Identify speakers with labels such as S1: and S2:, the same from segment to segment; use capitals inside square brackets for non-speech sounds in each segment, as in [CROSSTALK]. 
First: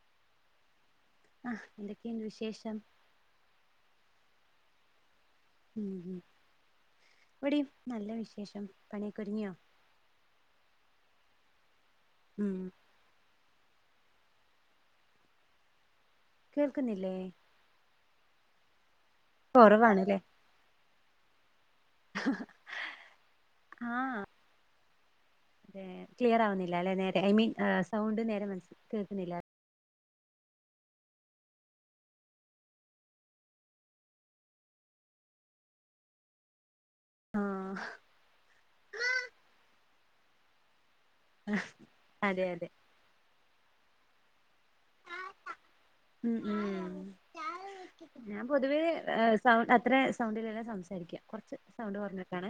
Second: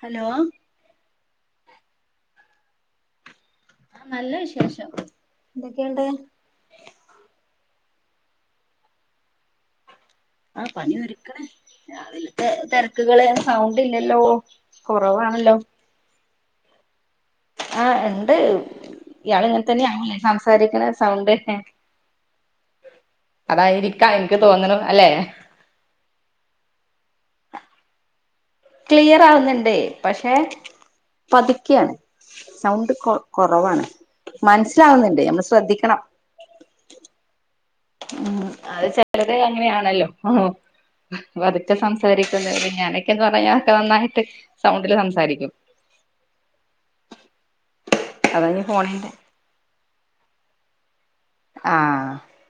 S1: Hello
S2: ഹാ എന്തൊക്കെണ്ട് വിശേഷം
S1: ആ നല്ല വിശേഷം
S2: ഉം
S1: എന്തൊക്കെയുണ്ട്
S2: ഇവിടിം നല്ല വിശേഷം പണിയക്കൊരുങ്ങിയോ
S1: ആഹ് പണി ഒരുക്കണ് രാവിൽത്തെ
S2: ഉം
S1: തെർക്ക് ത്ത്കളെ സൗണ്ടില്ലല്ലോ കുറവാണല്ലോ
S2: കേൾക്കുന്നില്ലേ
S1: ആഹ് ഉണ്ട് ഇയാളിങ്ങൻതന്നേണ് ലേ
S2: കൊറവാണ്ല്ലേ
S1: സംസാരിക്കണ സൗണ്ട് അതായിരിക്കാം ഇൻക്കു തോന്നണു അല്ലെ
S2: അതെ ക്ലിയർ ആവുന്നില്ലല്ലെ നേരെ ഐ മീൻ സൗണ്ട് നേരെ മൻസി-
S1: ക്ലിയറാവുന്നുണ്ട് പക്ഷെ പതുക്കെയാണ് സൗണ്ട് കൊ കുറവാണ് മനസ്സിലാവുന്നുണ്ട് നമ്മൾ ശ്രദ്ധിക്കണം
S2: ആഹ്
S1: യം അത് ചെലർത് അങ്ങനെയാണല്ലോ പതുക്കെ
S2: അതെ
S1: സംസാരിക്കുന്നത്
S2: അതെ
S1: ഞാനൊക്കെന്ന് പറഞ്ഞയ്ഞ്ഞാ നന്നായിട്ട് സൗണ്ടില് സംസാരിക്കും
S2: ഉം ഉം ഞാൻ
S1: അതാ ഈ
S2: പൊതുവെ
S1: ഫോണിന്റെ
S2: സൗണ്ട് അത്രെ സൗണ്ടിലെല്ലാ സംസാരിക്കുക കൊർച്ച് സൗണ്ട്
S1: ആഹ്
S2: കൊർഞ്ഞിട്ടാണ്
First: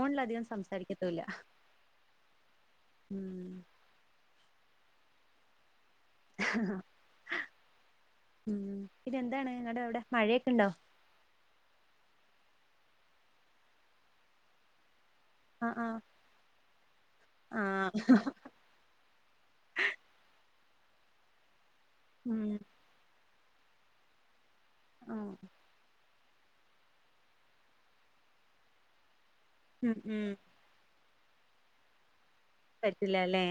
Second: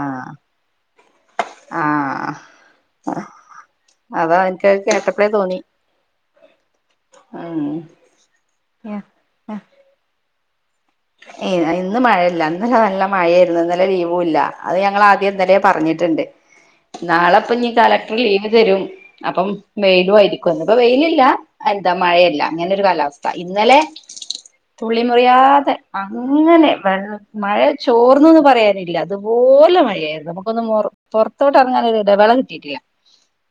S1: ആഹ്
S2: സംസാരിക്കത്തൂല്ല
S1: ആഹ്
S2: ഉം
S1: അതാ ഇൻക്കത് കേട്ടപ്പളേ തോന്നി ഉം
S2: ഉം പിന്നെന്താണ്? ഇങ്ങടെ അവ്ടെ മഴയൊക്കെ ണ്ടോ?
S1: ഏയ് ഇന്ന് മഴല്ല. ഇന്നലെ നല്ല മഴേര്ന്നു. ഇന്നലെ ലീവൂല്ല. അത് ഞങ്ങൾ ആദ്യേ ഇന്നലെ
S2: ആഹ് ആഹ്
S1: പറഞ്ഞിട്ട്ണ്ട് നാളെപ്പഞ്ഞ്
S2: ആഹ്
S1: കലക്ടർ ലീവ് തരും. അപ്പം വെയിലു ആയിരിക്കും. ഇന്ന് ഇപ്പ വെയിലില്ല എന്താ മഴയല്ല
S2: ഉം
S1: അങ്ങനൊരു കാലാവസ് ഥ. ഇന്നലെ തുളി
S2: ആഹ്
S1: മുറിയാതെ അങ്ങനെ. വെൾ മഴ ചോർന്നൂന്ന് പറയാനില്ല അതുപോലെ
S2: ഉം ഉം
S1: മഴയായിരുന്നു നമുക്കൊന്ന് മുർ പുറത്തോട്ട് ന്തറങ്ങാനൊരിടവേള കി
S2: പറ്റില്ല അല്ലേ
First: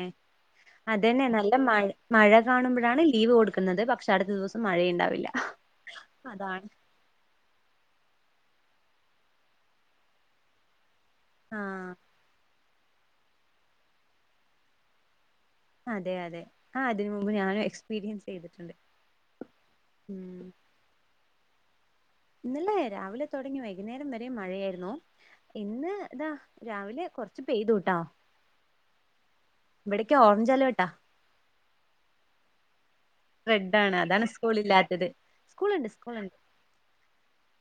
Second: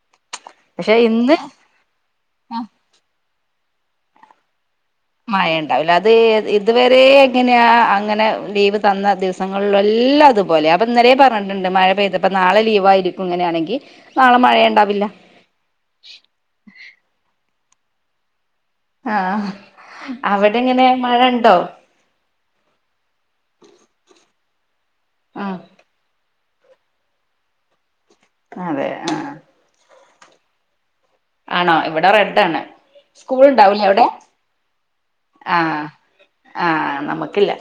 S2: അതന്നെ
S1: ഇന്ന്
S2: നല്ല മഴ മഴ കാണുമ്പഴാണ് ലീവ് കൊടുക്കുന്നത്. പക്ഷെ അടുത്ത ദിവസം മഴയുണ്ടാവില്ല.
S1: മഴ ണ്ടാവില്ല. അത്
S2: അതാണ്
S1: ഇത് വ രേ എങ്ങനെയാ അങ്ങനെ ലീവ് തന്ന ദിവസങ്ങൾലെല്ലാം അതുപോലെ അപ്പൊ ഇന്നലേ പർ ഞ്ഞിട്ട്ണ്ട്. മഴ
S2: ആഹ്
S1: പെയ്തത്പ്പ നാളെ ലീവായിരിക്കും ഇങ്ങനെയാണെങ്കി നാളെ മഴയണ്ടാവില്ല.
S2: അതെ അതെ ആഹ് ഇതിന് മുമ്പ് ഞാനും എക്സ്പീരിയൻസ് ചെയ്തിട്ട്ണ്ട്.
S1: ആഹ് അവിടെങ്ങനെ മഴ ണ്ടോ?
S2: ഇന്നലേ രാവിലെ തൊടങ്ങി വൈകുന്നേരം വരെ മഴയായിരുന്നു.
S1: ആഹ്
S2: ഇന്ന് ദാ രാവിലെ കൊർച്ച് പെയ്തൂട്ടോ
S1: അതെ ആഹ്
S2: ഇവടക്കെ ഓറഞ്ച് അലേർട്ടാ
S1: ആണോ? ഇവിടെ റെഡാണ്.
S2: റെഡ്
S1: സ്കൂൾണ്ടാവുല്ലേ
S2: ആണ്
S1: അവ്ടെ?
S2: അതാണ് സ്കൂൾ ഇല്ലാത്തത്
S1: ആഹ്
S2: സ്കൂളുണ്ട് സ്കൂളുണ്ട്
S1: ആഹ് നമുക്കില്ല.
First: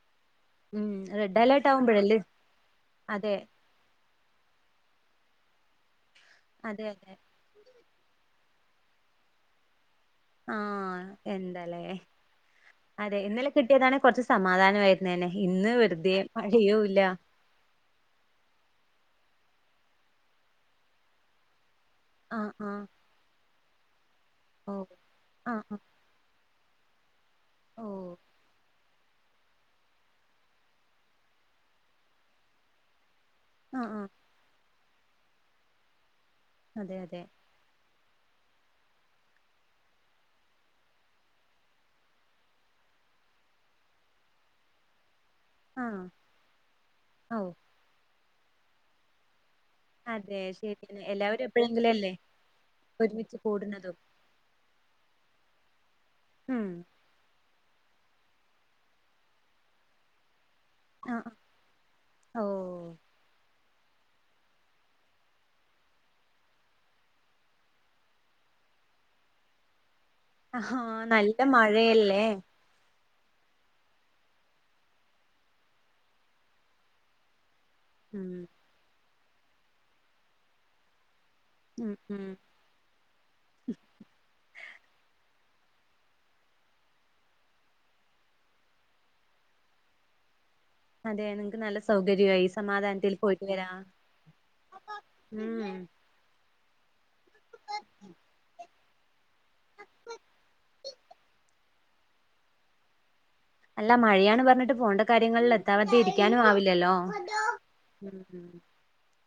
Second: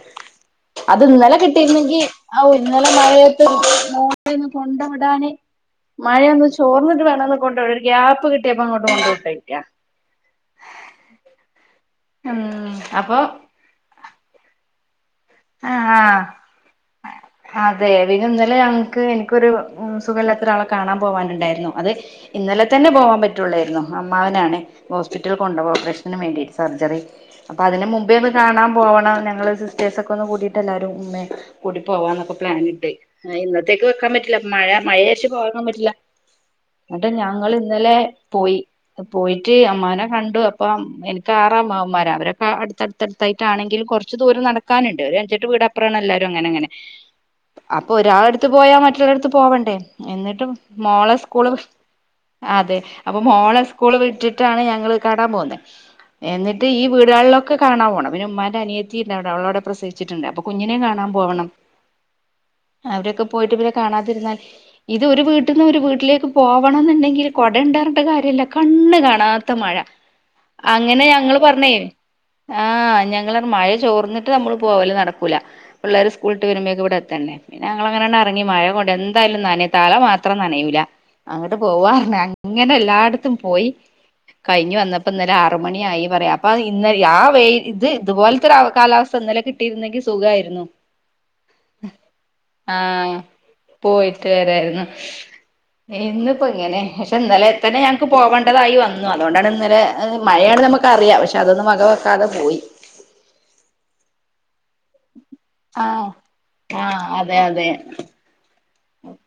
S2: ഉം
S1: അത് ഇന്നലെ
S2: റെഡ് അലേർട്ട്
S1: കിട്ടിയിരുന്നെങ്കി
S2: ആവുമ്പോഴല്ലേ
S1: ഔ ഇന്നലെ
S2: അതെ
S1: മഴയത്ത് ളെ ഒന്ന് കൊണ്ട് വിടാൻ മഴയൊന്ന്
S2: അതെ
S1: ചോർന്നിട്ട്
S2: അതെ
S1: വേണൊന്ന് കൊണ്ട് വിടാ ഒരു ഗ്യാപ്പ് കി ട്ട്യേപ്പം ങ്ങട്ട് കൊണ്ട് വിട്ടേയ്ക്കാ.
S2: ആഹ് എന്ത ലേ.
S1: ഉം അപ്പൊ
S2: കിട്ടിയതാണെ കുറച്ച് സമാധാനമായിരുന്നേനെ. ഇന്ന് വെറുതെ,
S1: ആഹ്
S2: മഴയൂല്ല.
S1: അതെ. പിന്നെന്നലെ ഞങ്ങക്ക് ഇൻക്കൊരു സുഖല്ലാത്തൊരാളെ കാണാൻ പോവാനുണ്ടായിരുന്നു അത്
S2: ആഹ്
S1: ഇന്നലെ
S2: ആഹ്
S1: തന്നെ പോവാൻ പറ്റൊള്ളായിരുന്നു. അമ്മാവനാണെ.
S2: ഓ
S1: ഹോസ്പിറ്റൽ
S2: ആ
S1: കൊണ്ടോവ.
S2: ആ
S1: ഓപ്പറേഷ നുംവേണ്ടിട്ട് സർജറി അപ്പൊ
S2: ഓ
S1: അതിന് മുമ്പേ ഒന്ന് കാണാൻ പോവണം ഞങ്ങൾ സിസ്റ്റേസൊക് കൊന്ന് കൂടീട്ട് എല്ലാരും ഉമ്മേം കൂടി പോവാന്നൊക്കെ പ്ലാനിട്ട്.
S2: ആ
S1: ഇന്നത്തേക്ക്
S2: ആ
S1: വെക്കാൻ പറ്റു ല്ല. മഴേര്ച്ച് പോവാതിക്കാൻ പറ്റില്ല.
S2: അതെ
S1: ന്നട്ട്
S2: അതെ
S1: ഞങ്ങൾ ഇന്നലെ പോയി. പോയിട്ട് അമ്മാവനെ കണ്ടു. അപ്പം എനിക്ക് ആറമ്മാവന്മാര. അവരൊക്ക അടുത്തടു ത്തടുത്തായിട്ടാണെങ്കിലും കുറച്ച് ദൂരം നടക്കാനുണ്ട്. ഒരു അഞ്ചെട്ട്
S2: ആ
S1: വീടപ്പുറമാണ് എല്ലാവരും അങ്ങനെ അങ്ങനെ.
S2: ഓ
S1: അപ്പൊ ഒരാളട്ത്ത് പോയാ മറ്റുള്ളോരട്ത്ത് പോവണ്ടേ?
S2: അതെ
S1: എന്നിട്ട്
S2: ശരിയാണ്
S1: മോളെ
S2: എല്ലാവരും
S1: സ്കൂള് വ്,
S2: എപ്പോഴെങ്കിലുമല്ലേ
S1: അതെ. അപ്പൊ
S2: ഒരുമിച്ച്
S1: മോളെ
S2: കൂടുന്നതും
S1: സ്കൂള് വിട്ടി ട്ടാണ് ഞങ്ങള് കാണാൻ പോവുന്നെ.
S2: ഉം
S1: എന്നിട്ട് ഈ വീ ട്ടിലാൾലൊക്കെ കാണാ പോണം. പിന്നെ ഉമ്മാന്റെ അനിയത്തിയിണ്ടവിടെ. അവളവിടെ പ്രസവിച്ചിട്ട്ണ്ട്. അപ്പൊ കുഞ്ഞിനെം കാൺ ണാൻ
S2: ആ
S1: പോവണം.
S2: ആ ഓ
S1: അവിടൊക്കെ പോയിട്ട് പിന്നെ കാണാതിരുന്നാൽ ഇത് ഒര് വീട്ട്ന്ന് ഒര് വീട്ട്ലേക്ക് പോവണംന്ന്ണ്ടെങ്കില് കൊടണ്ട് പർഞ്ഞ്ട്ട് കാര്യല്ല കണ്ണ് കാണാ ത്ത മഴ.
S2: ആഹാ
S1: അങ്ങനെ
S2: നല്ല
S1: ഞങ്ങള് പർഞ്ഞെ
S2: മഴയല്ലേ
S1: ആഹ് ഞങ്ങളർഞ്ഞ് മഴ ചോർന്ന്ട്ട് നമ്മള് പോവല് നടക്കൂല. പിള്ളേര് സ്കൂള്‌ട്ട്‌ വരുമ്പോഴേക്ക് ഇവടെ എത്തണ്ടേ. പിന്നെ ഞങ്ങള്
S2: ഉം
S1: അങ്ങനെങ്ങാണ്ടറങ്ങി. മഴ കൊണ്ട് എന്തായാലും നനയും. തല മാത്രം നനയൂല. അങ്ങട്ട്
S2: ഉം
S1: പോവാർഞ്
S2: ഉം
S1: അങ്ങനെ എല്ലാട്ത്തും പോയി. കഴിഞ്ഞു വന്നപ്പം ഇന്നലെ ആറ് മണി ആയി പറയാ. അപ്പ ഇന്ന് ആ വെയി ഇത് ഇതുപോലത്തൊരു കാലാവസ് ഥ ന്നലെ കിട്ടിയിരുന്നെങ്കി സുഖായിരുന്നു.
S2: അതെ നിങ്ങക്ക് നല്ല സൗകര്യമായി സമാധാനത്തിൽ
S1: ആഹ്
S2: പോയിട്ട് വരാം
S1: പോയിട്ട് വരായിരുന്നു.
S2: ഉം
S1: ഇന്ന് പ്പ ഇങ്ങനെ. ക്ഷെ ഇന്നലെത്തന്നെ ഞങ്ങക്ക് പോവണ്ടതായി വ ഉം അതോണ്ടാണ് ഇന്നലെ മഴയാണ്ന്ന് നമ്മക്കറിയാ പക്ഷെ അതൊന്നും വക വെക്കാതെ പോയി
S2: അല്ല മയാണ് പറഞ്ഞ്ട്ട് പോണ്ട കാര്യങ്ങള്ല് എത്താവത്ത്
S1: ആഹ്
S2: ഇരിക്യാനും ആവില്ലല്ലോ
S1: ആഹ്
S2: ഉം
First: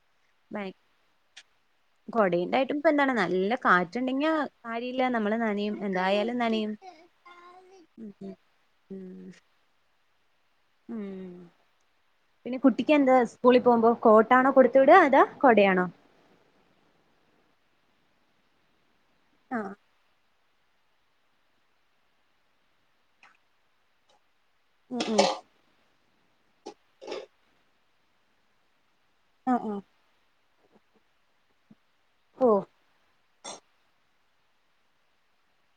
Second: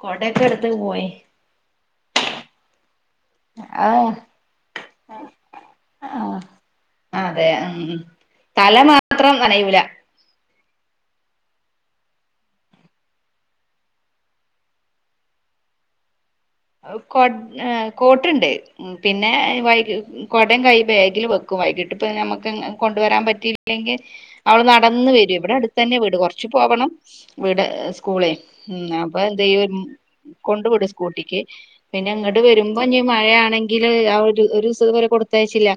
S1: കൊടയൊക്കെട്ത്ത് പോയി
S2: കൊടേൻണ്ടായിട്ടുംപ്പന്താണ് ല്ല
S1: ആഹ്
S2: കാറ്റ്ണ്ടെങ്കി കാര്യല്ല നമ്മള് നനയും എന്തായാലും
S1: ആഹ്
S2: നനയും ഉം
S1: [UNINTELLIGIBLE]
S2: ഉം
S1: തല
S2: ഉം.
S1: മാത്രം കയ്യൂല
S2: ഉം പിന്നെ കുട്ടിക്കെന്താ സ്കൂളി പോവുമ്പോ കോട്ടാണോ കൊട്‌ത്ത്‌വിട അതാ കൊടയാണോ
S1: കൊട് കോട്ട്ണ്ട് പിന്നെ
S2: ആഹ്
S1: വൈക് കൊടിം കൈ ബാഗില് വെക്കും വൈകിട്ട് പ്പ നമ്മക്ക് കൊണ്ടുവരാൻ പറ്റില്ലെങ്കി അവള്
S2: ഉം
S1: നടന്ന്‌
S2: ഉം
S1: വെരും ഇവടെ അട്ത്തെന്നെ വീട് കൊർച്ച് പോവണം വീട് സ്കൂളെ ഉം അപ്പൊ
S2: ആഹ്
S1: എന്തെയ്യും കൊണ്ട് വിടും സ്കൂട്ടിക്ക് പിന്നെങ്ങട്ട്
S2: ആഹ്
S1: വെരുമ്പഞ്ഞി മഴയാണെങ്കില് അ ഒരു ഒരുസം ത്പോലെ കൊടുത്തയച്ചില്ല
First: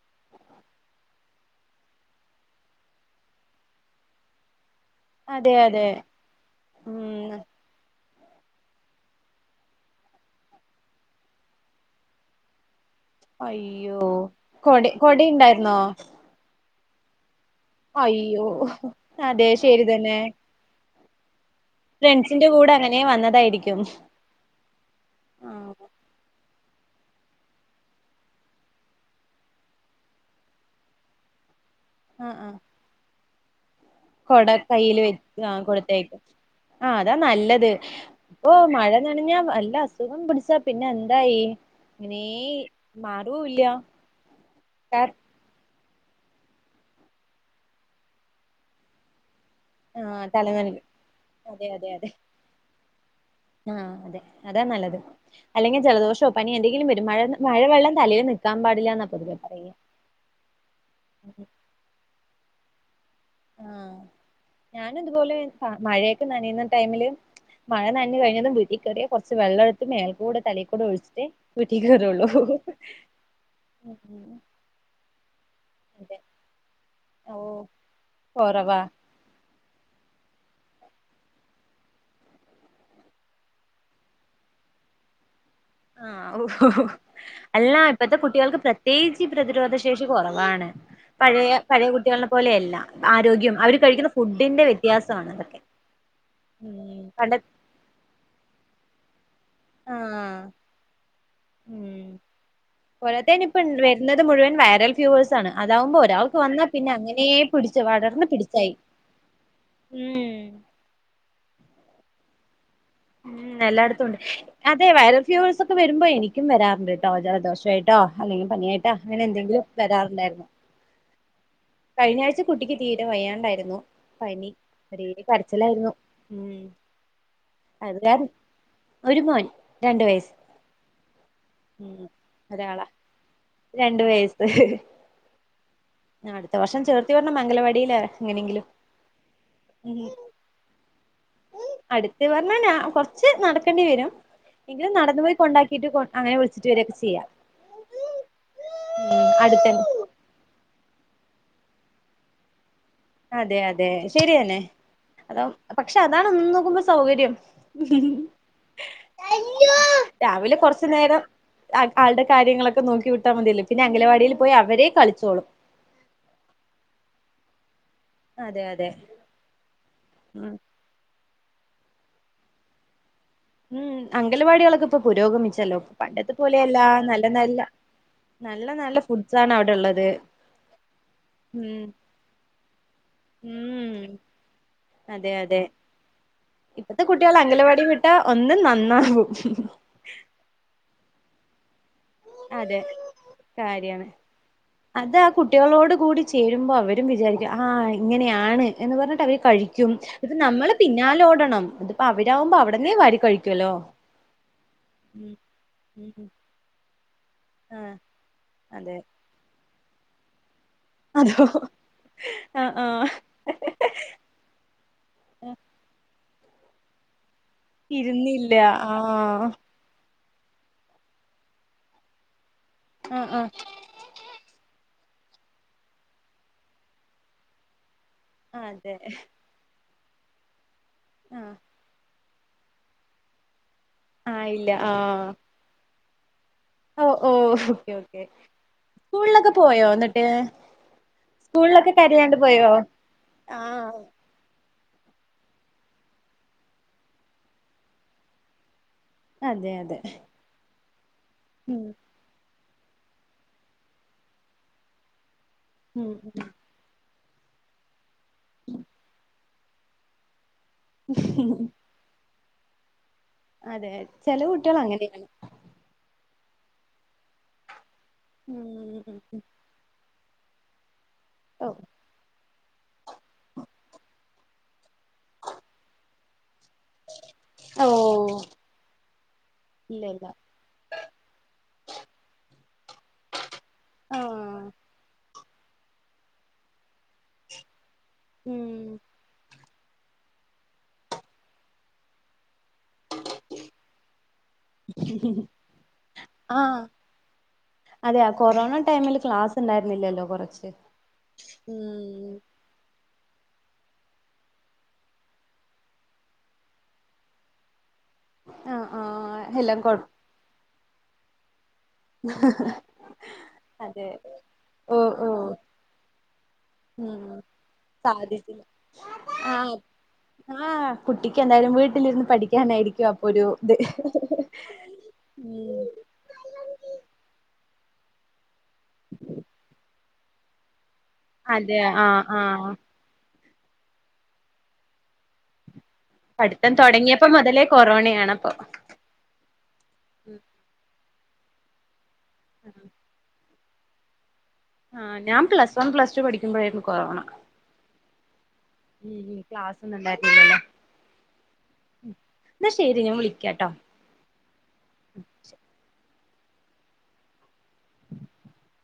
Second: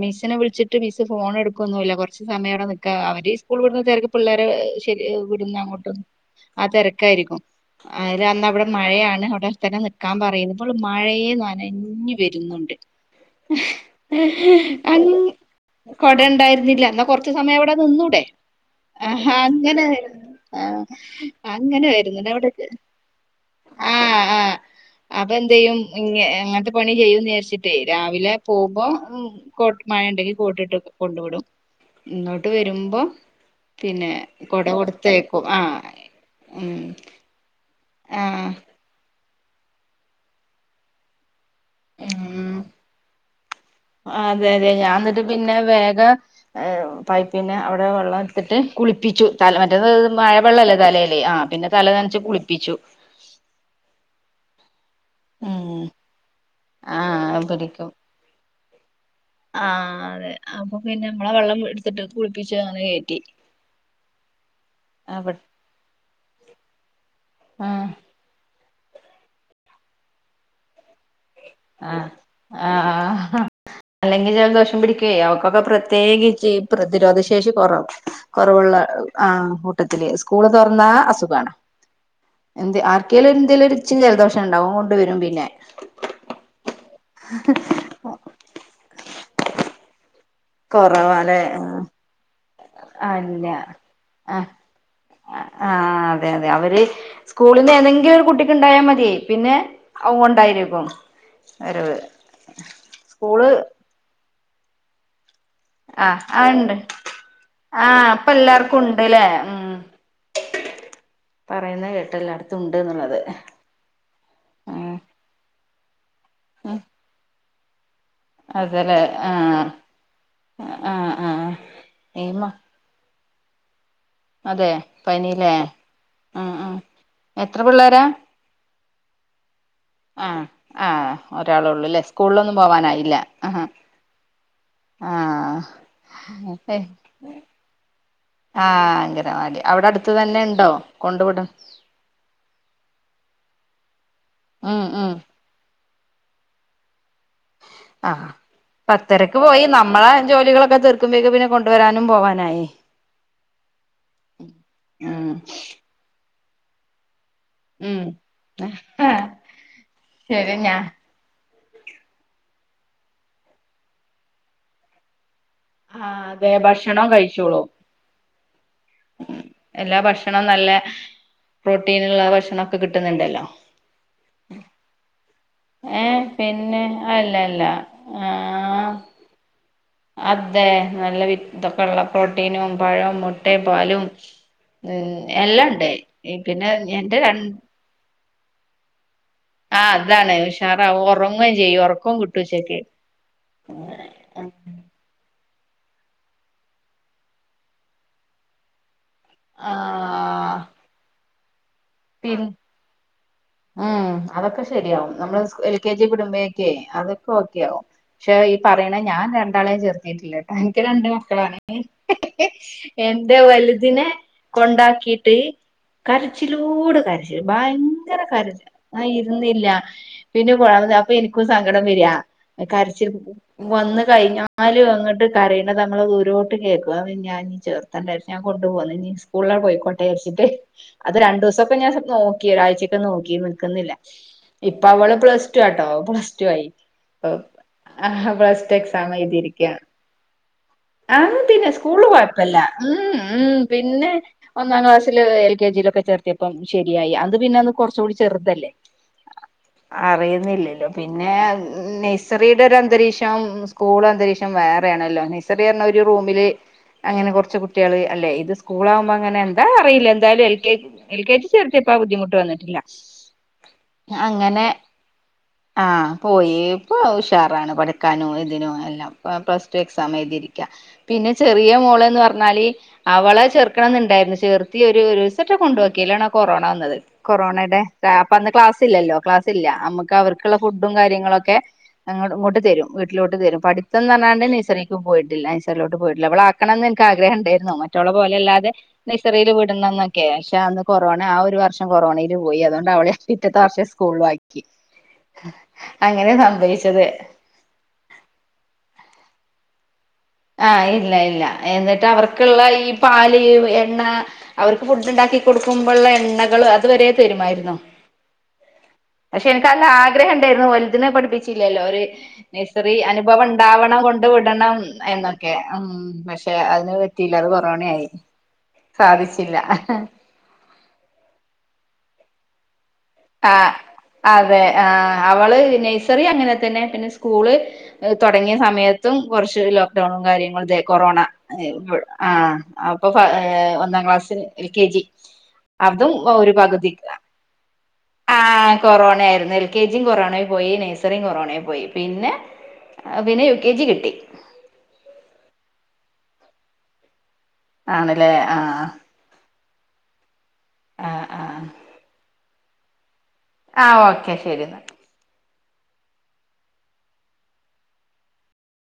S1: മിസ്സിനെ വിൾച്ച്ട്ട് മിസ്സ് ഫോണെടുക്കുന്നുല്ല കൊർച്ച് സമയാടെ നിക്ക അവര് ഈ സ്കൂള് വിട്ന്ന തെര്ക്ക് പിള്ളേരെ ശെരി
S2: അതെ അതെ
S1: വ്ട്ന്നങ്ങോട്ടും ആ
S2: ഉം
S1: തെരക്കായിരിക്കും ആരാ അന്നവടെ മഴയാണ് അവടെ തന്നെ നി ക്കാൻ പറയ് ന്ന് വള് മഴേ നനഞ്ഞ് വെരുന്നുണ്ട്
S2: അയ്യോ കൊട
S1: അന്ന്
S2: കൊടയുണ്ടായിരുന്നോ
S1: കൊടണ്ടായിരുന്നില്ല ന്നാ കൊർച്ച് സമയവടെ നിന്നൂടെ
S2: അയ്യോ
S1: ആ
S2: അതെ ശരി
S1: അങ്ങനെ
S2: തന്നെ
S1: ആ അങ്ങനെ വെര്ന്ന്ണ്ട്
S2: ഫ്രണ്ട്സിന്റെ
S1: അവടക്ക്
S2: കൂടെ അങ്ങനെ വന്നതായിരിക്കും
S1: ആ ആ
S2: ആഹ്
S1: അപ്പെന്തെയ്യും ഇ അങ്ങൻത്തെ പണി ചെയ്യുംചാരിച്ചിട്ടേ രാവിലെ പോകുമ്പോ കോട്ട് മഴണ്ടെങ്കി കോട്ടിട്ട് കൊണ്ട് വിടും
S2: ആഹ്
S1: ഇങ്ങട്ട്
S2: ആഹ്
S1: വെരുമ്പോ
S2: കൊട കയ്യില് വെ ആ കൊട്ത്തയക്കും
S1: ഉം
S2: ആ അതാ നല്ലത്
S1: ആ
S2: ഓ മഴ നനഞ്ഞാ വല്ല അസുഖം പിടിച്ചാ പിന്നെന്തായി ഇങ്ങനെ
S1: ഉം
S2: മാറൂല്ല
S1: അതെ അതെ ഞാന്ന്ട്ട് പിന്നെ വേഗം പൈപ്പിന്റെ അവടെ വെള്ളട്ത്തിട്ട് കുളിപ്പിച്ചു തലന റ്റേത്
S2: ആഹ്
S1: മഴവെള്ളല്ലേ
S2: തലവേദന
S1: തലേല് ആ പിന്നെ തല നനച്ച് കുളിപ്പിച്ചു
S2: ആ അതെ അതാ നല്ലത് അല്ലെങ്കി
S1: ഉം
S2: ജലദോഷോ പനിയോ എന്തെങ്കിലും വെരും മഴ
S1: ആഹ്
S2: മഴവെള്ളം തലേൽ നിക് ക്കാ പാടില്ലാന്നാ പൊതുവെ
S1: ആ
S2: പറയാ
S1: അതെ അപ്പൊ പിന്നെ മ്മളെ വെള്ളം ട്ത്ത്ട്ട് കുൾപ്പിച്ചങ്ങനെ കേറ്റി
S2: ആ ഞാനും
S1: അവി
S2: ഇതുപോലെ മഴയൊക്കെ നനയുന്ന ടൈമില് മഴ
S1: ആഹ്
S2: ന ഞ് കഴിഞ്ഞതും വീട്ടി കേറിയ കൊർച്ച് വെള്ളം ട്ത്ത് മേൽക്കൂടെ തലേകൂടെ ഒഴിച്ചിട്ട്
S1: ആഹ്
S2: വീട്ടികേറൊള്ളു
S1: ൽദോഷം പിടിക്ക്യേ അവക്കൊക്കെ പ്രത്യേകിച്ചീ പ്രതിരോധ
S2: ഓ
S1: ശേഷി കൊർവ കൊർവ്ള്ള
S2: കൊറവാ
S1: ആ കൂട്ടത്തില് സ്കൂള് തൊർന്ന അസുഖാണ് എന്ത് ആർക്കെലും എന്തേലും ച്ചിരി ജലദോഷണ്ടാവും ങ്ങോണ്ട് വെരും പിന്നെ
S2: ആ ഓ ഓ അല്ല ഇപ്പത്തെ കുട്ടികൾക്ക് പ്രത്യേകിച്ച് പ്രതിരോധശേ ശേഷി കൊറവാണ്
S1: കൊറവാല്ലേ
S2: പഴേ
S1: ആഹ്
S2: പഴേ കുട്ടികൾനെ പോലെയല്ല
S1: അല്ല
S2: ആരോഗ്യം അവര് കഴിക്കുന്ന
S1: ആഹ്
S2: ഫുഡിന്റെ വ്യ ത്യാസാണ് അതൊക്കെ ഉം പണ്ട
S1: ത് ഏതെങ്കിലും ഒരു കുട്ടിക്ക് ണ്ടായാ മതിയേ പിന്നെ
S2: ആഹ്
S1: അത്ങ്ങോണ്ടായിരിക്കും വെരവ് സ്കൂള്
S2: ന്നത് മുഴുവൻ വയരൽ ഫ്യൂവേഴ്സാണ് അതാവുമ്പോ
S1: ആഹ്
S2: ഒരാൾക്ക്
S1: ആ
S2: വന്നാ
S1: ഉണ്ട്
S2: പിന്നെ അങ്ങനെ പിടിച്ച്
S1: ആഹ്
S2: വടർന്ന്
S1: ഇപ്പൊ
S2: പിടിച്ചായി
S1: എല്ലാർക്കും ഉണ്ട്ല്ലേ
S2: ഉം
S1: പറയുന്നത് കേട്ടല്ലോ ഉണ്ട്ന്നുള്ളത്
S2: ഉം എല്ലായിടത്തും ഉണ്ട് അതെ വൈറൽ ഫ്യവേഴ്സൊക്കെ വെരുമ്പോ എനിക്കും വെരാറുണ്ട് ട്ടോ ജലദോഷായിട്ട് ട്ടോ അല്ലെങ്കിൽ പനിയായിട്ടോ
S1: അതെല്ലേ
S2: അങ്ങനെ എന്തെങ്കിലും
S1: ആഹ്
S2: വരാറുണ്ടായിരുന്നു
S1: ആഹ് ആഹ്
S2: കഴിഞ്ഞ ആഴ്ച്ച
S1: ഏമ
S2: കുട്ടിക്ക് തീരെ വയ്യാണ്ടായിരുന്നു പനി
S1: അതെ
S2: ഒരേ
S1: പനില്ലേ
S2: കരച്ചിലായിരുന്നു ഉം
S1: ആഹ് ആഹ് എത്ര പിള്ളേരാ
S2: [UNINTELLIGIBLE] ഒരു മോൻ. രണ്ട് വയസ്സ്
S1: ആഹ് ആഹ് ഒരാളേ ഉള്ളൂല്ലേ
S2: ഉം
S1: സ്കൂളിലൊന്നും
S2: ഒരാളാ
S1: പോവാനായില്ലാ? ആഹ്
S2: രണ്ട് വയസ്സ്
S1: ആഹ്
S2: അടുത്ത വർഷം ചേർത്തി വിടണം അംഗലവാടിയില് എങ്ങനെങ്കിലും
S1: ആഹ് അംഗനവാടി അവിടെ
S2: ഉം
S1: അടുത്ത് തന്നെ ഉണ്ടോ? കൊണ്ടുവിടും.
S2: [UNINTELLIGIBLE] പറഞ്ഞാ കുറച്ച് നടക്കേണ്ടി വരും
S1: ഉം
S2: എങ്കിലും
S1: ഉം
S2: നടന്ന് പോയി കൊണ്ടാ ക്കീറ്റ് അങ്ങനെ വിളിച്ചിട്ട് വരൊക്കെ ചെയ്യാ.
S1: ആഹ് പത്തരക്ക് പോയി
S2: അടുത്തന്നെ
S1: നമ്മളെ ജോലികളൊക്കെ തീർ ക്കുമ്പേക്കും പിന്നെ കൊണ്ടുവരാനും പോവാനായി.
S2: അതെ അതെ ശരിയന്നെ
S1: ഉം
S2: അതാ പക്ഷേ അതാണ് ഒന്ന് നോക്കുമ്പോ സൗകര്യം.
S1: ഉം ശരി
S2: രാവിലെ
S1: ഞാ
S2: കൊറച്ച് നോരം ആൾ ആളുടെ കാര്യങ്ങളൊക്കെ നോക്കി വിട്ടാൽ മതിയല്ലോ പിന്നെ അംഗലവാടിയിൽ പോയി അവര് കളിച്ചോളും.
S1: ആഹ് അതെ ഭക്ഷണം കഴിച്ചോളും.
S2: അതെ അതെ
S1: എല്ലാ ഭക്ഷണവും
S2: ഉം
S1: നല്ല പ്രോട്ടീനുള്ള ഭക്ഷണൊക്കെ കിട്ടുന്നുണ്ടല്ലോ?
S2: ഉം അംഗലവാടികളൊക്കെ ഇപ്പോ പുരോഗമിച്ചല്ലോ
S1: ഏഹ്
S2: പണ്ടത്തെ പോലെയല്ല
S1: പിന്നെ
S2: നല്ല
S1: അല്ല അല്ല
S2: നല്ല നല്ല
S1: ആഹ്
S2: നല്ല ഫുഡ്സ് ആണ് അവിടെ ഉള്ളത്.
S1: അതെ നല്ല വി
S2: ഉം
S1: ഇതൊക്കെ ഉള്ള പ്രോട്ടീനും പഴവും മുട്ടയും പാലും
S2: ഉം
S1: ഉം
S2: അതെ അതെ
S1: എല്ലാം ഇണ്ട്.
S2: ഇപ്പത്തെ കുട്ടികൾ അംഗലവാടി വിട്ടാ ഒന്ന് നന്നാവും.
S1: ആഹ് അതാണ് ഉഷാറാവും ഉറങ്ങേ ചെയ്യും ഉറക്കം കിട്ടും ഉച്ചക്ക്.
S2: അതെ കാര്യാണ് അത് ആ കുട്ടികളോട് കൂടി ചേരുമ്പോ അവരും വിചാരിക്കും ആഹ് ഇങ്ങനെയാണ് എന്ന് പറഞ്ഞ് അവരു
S1: ആ
S2: കഴിക്കും ഇത് നമ്മള് പിന്നാലെ ഓടണം.
S1: പി
S2: അവരാവുമ്പോ അവിടന്നേ വാരി കഴിക്കുവല്ലോ
S1: ഉം അതൊക്കെ ശരിയാവും
S2: ഉം
S1: നമ്മള് എൽ കെ ജി
S2: ഉം
S1: വിടുമ്പേ ക്കേ അതൊക്കെ ഓക്കെയാവും
S2: ആഹ്
S1: പക്ഷേ ഈ
S2: അതെ
S1: പറയണ ഞാൻ രണ്ടാളെയും ചേർത്തിട്ടില്ല എനിക്ക് രണ്ട്
S2: അതോ
S1: മക്കളാണ്
S2: ആഹ് ആഹ്
S1: എന്റെ വലുതിനെ കൊണ്ടാക്കിയിട്ട് കരച്ചിലോട് കര ച്ചില് ഭയങ്കര കരച്ചിൽ ആഹ് ഇരുന്നില്ല. പിന്നെ [UNINTELLIGIBLE] അപ്പോ എനിക്കും സങ്കടം വരുവാ കരച്ചില്
S2: ആഹ് ആഹ്
S1: വന്ന് കഴിഞ്ഞാ ലും അങ്ങട്ട് കരയണത് നമ്മൾ ദൂരോട്ട് കേക്കും അത് ഞാനീ ചേർത്താണ്ടായി. ഞാൻ കൊണ്ടു
S2: അതെ
S1: [UNINTELLIGIBLE] ഇനി സ്കൂളിലാ പോയിക്കോട്ടേ വിചാരിച്ചിട്ട് അത് രണ്ടു ദിവസം
S2: ആഹ്
S1: നോക്കി അയച്ചൊക്കെ നോക്കി നിക്കുന്നില്ല
S2: ആയില്ല
S1: ഇപ്പോ അവള്
S2: ആഹ്
S1: പ്ലസ് ടു ആട്ടോ പ്ലസ് ടു ആയി.
S2: ഓ
S1: പ്പ
S2: ഓ ഓക്കെ ഓക്കെ
S1: ആഹ് പ്ലസ് റ്റു എക്സാം
S2: സ്കൂളിലൊക്കെ
S1: എഴുതിയിരിക്കാ.
S2: പോയോ എന്നിട്ട്
S1: ആഹ് പിന്നെ
S2: സ്കൂളിലൊക്കെ
S1: സ്കൂള്
S2: കരയാണ്ട്
S1: കൊഴപ്പല്ല
S2: പോയോ
S1: ഉം ഉം
S2: ആഹ്
S1: പിന്നെ ഒന്നാം ക്ലാസ്സില് എൽ കെ ജിയിലൊക്കെ ചേർത്തിയപ്പം ശെരിയായി അന്ന് പിന്നെന്ന് കുറച്ച് കൂടി ചെറ്തല്ലേ.
S2: അതെ അതെ
S1: അറിയുന്നില്ലല്ലോ പിന്നെയാ
S2: ഉം
S1: നേ ഴ്സറിടെ ഒര് അന്തരീക്ഷം സ്കൂൾ അന്തരീക്ഷം വേറെ ആണല്ലോ നേഴ്സറി പറഞ്ഞാ ഒര്
S2: ഉം
S1: റൂമില് അങ്ങനെ കൊറച്ച് കുട്ടികള് അല്ലേ ഇത് സ്കൂളാകുമ്പോ അങ്ങനെ എന്താ അറിയില്ല എന്തായാലും L K L K G
S2: ഉം
S1: ചേർത്തി യപ്പ ആ ബുദ്ധിമുട്ട് വന്നിട്ടില്ല.
S2: അതെ ചെല
S1: അങ്ങനെ
S2: കുട്ടികൾ അങ്ങനെയാണ്.
S1: ആഹ് പോയി ഇപ്പോ ഉഷാറാണ് പഠിക്കാനും ഇതിനു എല്ലാം പ
S2: ഉം
S1: പ്ലസ് ടു എക്സാം എഴുതിയിരിക്കാ പിന്നെ
S2: ഓ
S1: ചെറിയ മോള്ന്ന് പറഞ്ഞാല് അവളെ ചെർക്കണന്നിണ്ടായിരുന്നു ചേർത്തി ഒരു ഒരുസാറ്റേ കൊണ്ടോക്കി [UNINTELLIGIBLE] കൊറോണ വന്നത്. കൊറോണേടെ
S2: ഓ
S1: അപ്പോ അന്ന് ക്ലാസ് ഇല്ലല്ലോ ക്ലാസ്സില്ല
S2: ഇല്ല
S1: അമ്മക്ക്
S2: ഇല്ല
S1: അവർക്കുള്ള ഫുഡും കാര്യങ്ങളൊക്കെ ങ്ങട് ഇങ്ങോട്ട് തെരും വീട്ടിലോട്ട് തെരും പഠിത്തന്ന് പറഞ്ഞാണ്ട്
S2: ആഹ്
S1: നേഴ്സറീക്ക്‌ പോയിട്ടില്ല നേഴ്സറിലോട്ട് പോയില്ല അവളാ ക്കണന്ന് ഇൻക്ക് ആഗ്രഹം ഇണ്ടാരുന്നതാണ്. മറ്റോളെ പോലെ അല്ലാതെ
S2: ഉം
S1: നേഴ്സറില് വിടണന്നൊക്കെ പക്ഷേ അന്ന് കൊറോണ ആ ഒര് വർഷം കൊറോണയിലും പോയി അതോണ്ട് അവളെ പിറ്റത്തെ വർഷം സ്കൂളിലും ആക്കി. അങ്ങനെ
S2: ആഹ്
S1: സംഭവിച്ചത്.
S2: അതെ കൊറോണ ടൈമില് ക്ലാസ് ഉണ്ടായിരുന്നില്ലല്ലോ കൊറെ.
S1: ആഹ് ഇല്ല ഇല്ല. എന്നിട്ട് അവർക്ക്‌ള്ള ഈ പാല് എണ്ണ അവർക്ക് ഫുഡ് ഉണ്ടാക്കി കൊടുക്കുമ്പോളുള്ള എണ്ണകള് അതുവരെ തെരുമായിരുന്നു.
S2: ആഹ് ആ.
S1: പക്ഷെ എനക്ക് നല്ല ആഗ്രഹം ഉണ്ടായിരുന്നു വല്തിനെ പഠിപ്പിച്ചില്ലല്ലോര്. നഴ്സറി അനുഭവം ഇണ്ടാവണം,
S2: അതെ
S1: കൊണ്ട് വിടണം,
S2: ഓ ഓ
S1: എന്നൊക്കെ. ഉം പ ക്ഷെ അതിന് പറ്റിയില്ല,
S2: ഉം
S1: അത് കൊറോണയായി
S2: സാധിച്ചില്ല
S1: സാധിച്ചില്ല.
S2: ആഹ് ആഹ് കുട്ടിക്ക് എന്തായാലും വീട്ടിലിരുന്ന് പഠിക്കാനായിരിക്കും അബ്
S1: ആഹ് അതെ ആ അവള്
S2: ഉം
S1: നെയ് സെറി അനെങ്ങനെ തന്നെ. പിന്നെ സ്കൂള് തുടങ്ങിയ സമയത്തും കൊർച്ച് ലോ ക് ഡൗണും കാര്യങ്ങളും തേ കൊറോണ
S2: അതെ ആഹ്
S1: ആ
S2: ആഹ്
S1: അപ് ഇപ്പൊ ഫ ഏ ഒന്നാംക്ലാസ് എൽ കെ ജി. അതും ഒരു
S2: പഠിത്തം
S1: പകുതി
S2: തുടങ്ങിയപ്പോ മുതലേ കൊറോണയാണപ്പൊ.
S1: കൊറോണയായിരുന്നു. എൽ കെ ജിം
S2: ഉം
S1: കൊറോണേയി പോയി. നെഴ്സറിയും കൊറോണേയി പോയി. പിന്നെ, പിന്നെ യു കെ ജി കിട്ടി.
S2: ആഹ് ഞാൻ പ്ലസ് വൺ പ്ലസ് ടു പഠിക്കുമ്പോയിരുന്നു കൊറോണ.
S1: ആണല്ലേ ആഹ്.
S2: ഉം ക്ലാസൊന്നും ഉണ്ടായിരുന്നില്ലല്ലോ.
S1: ആ ആ
S2: ഉം ന്നാ ശെരി ഞാൻ വിളിക്കാട്ടോ.
S1: ആഹ് ഓക്കെ ശെരി ന്നാ.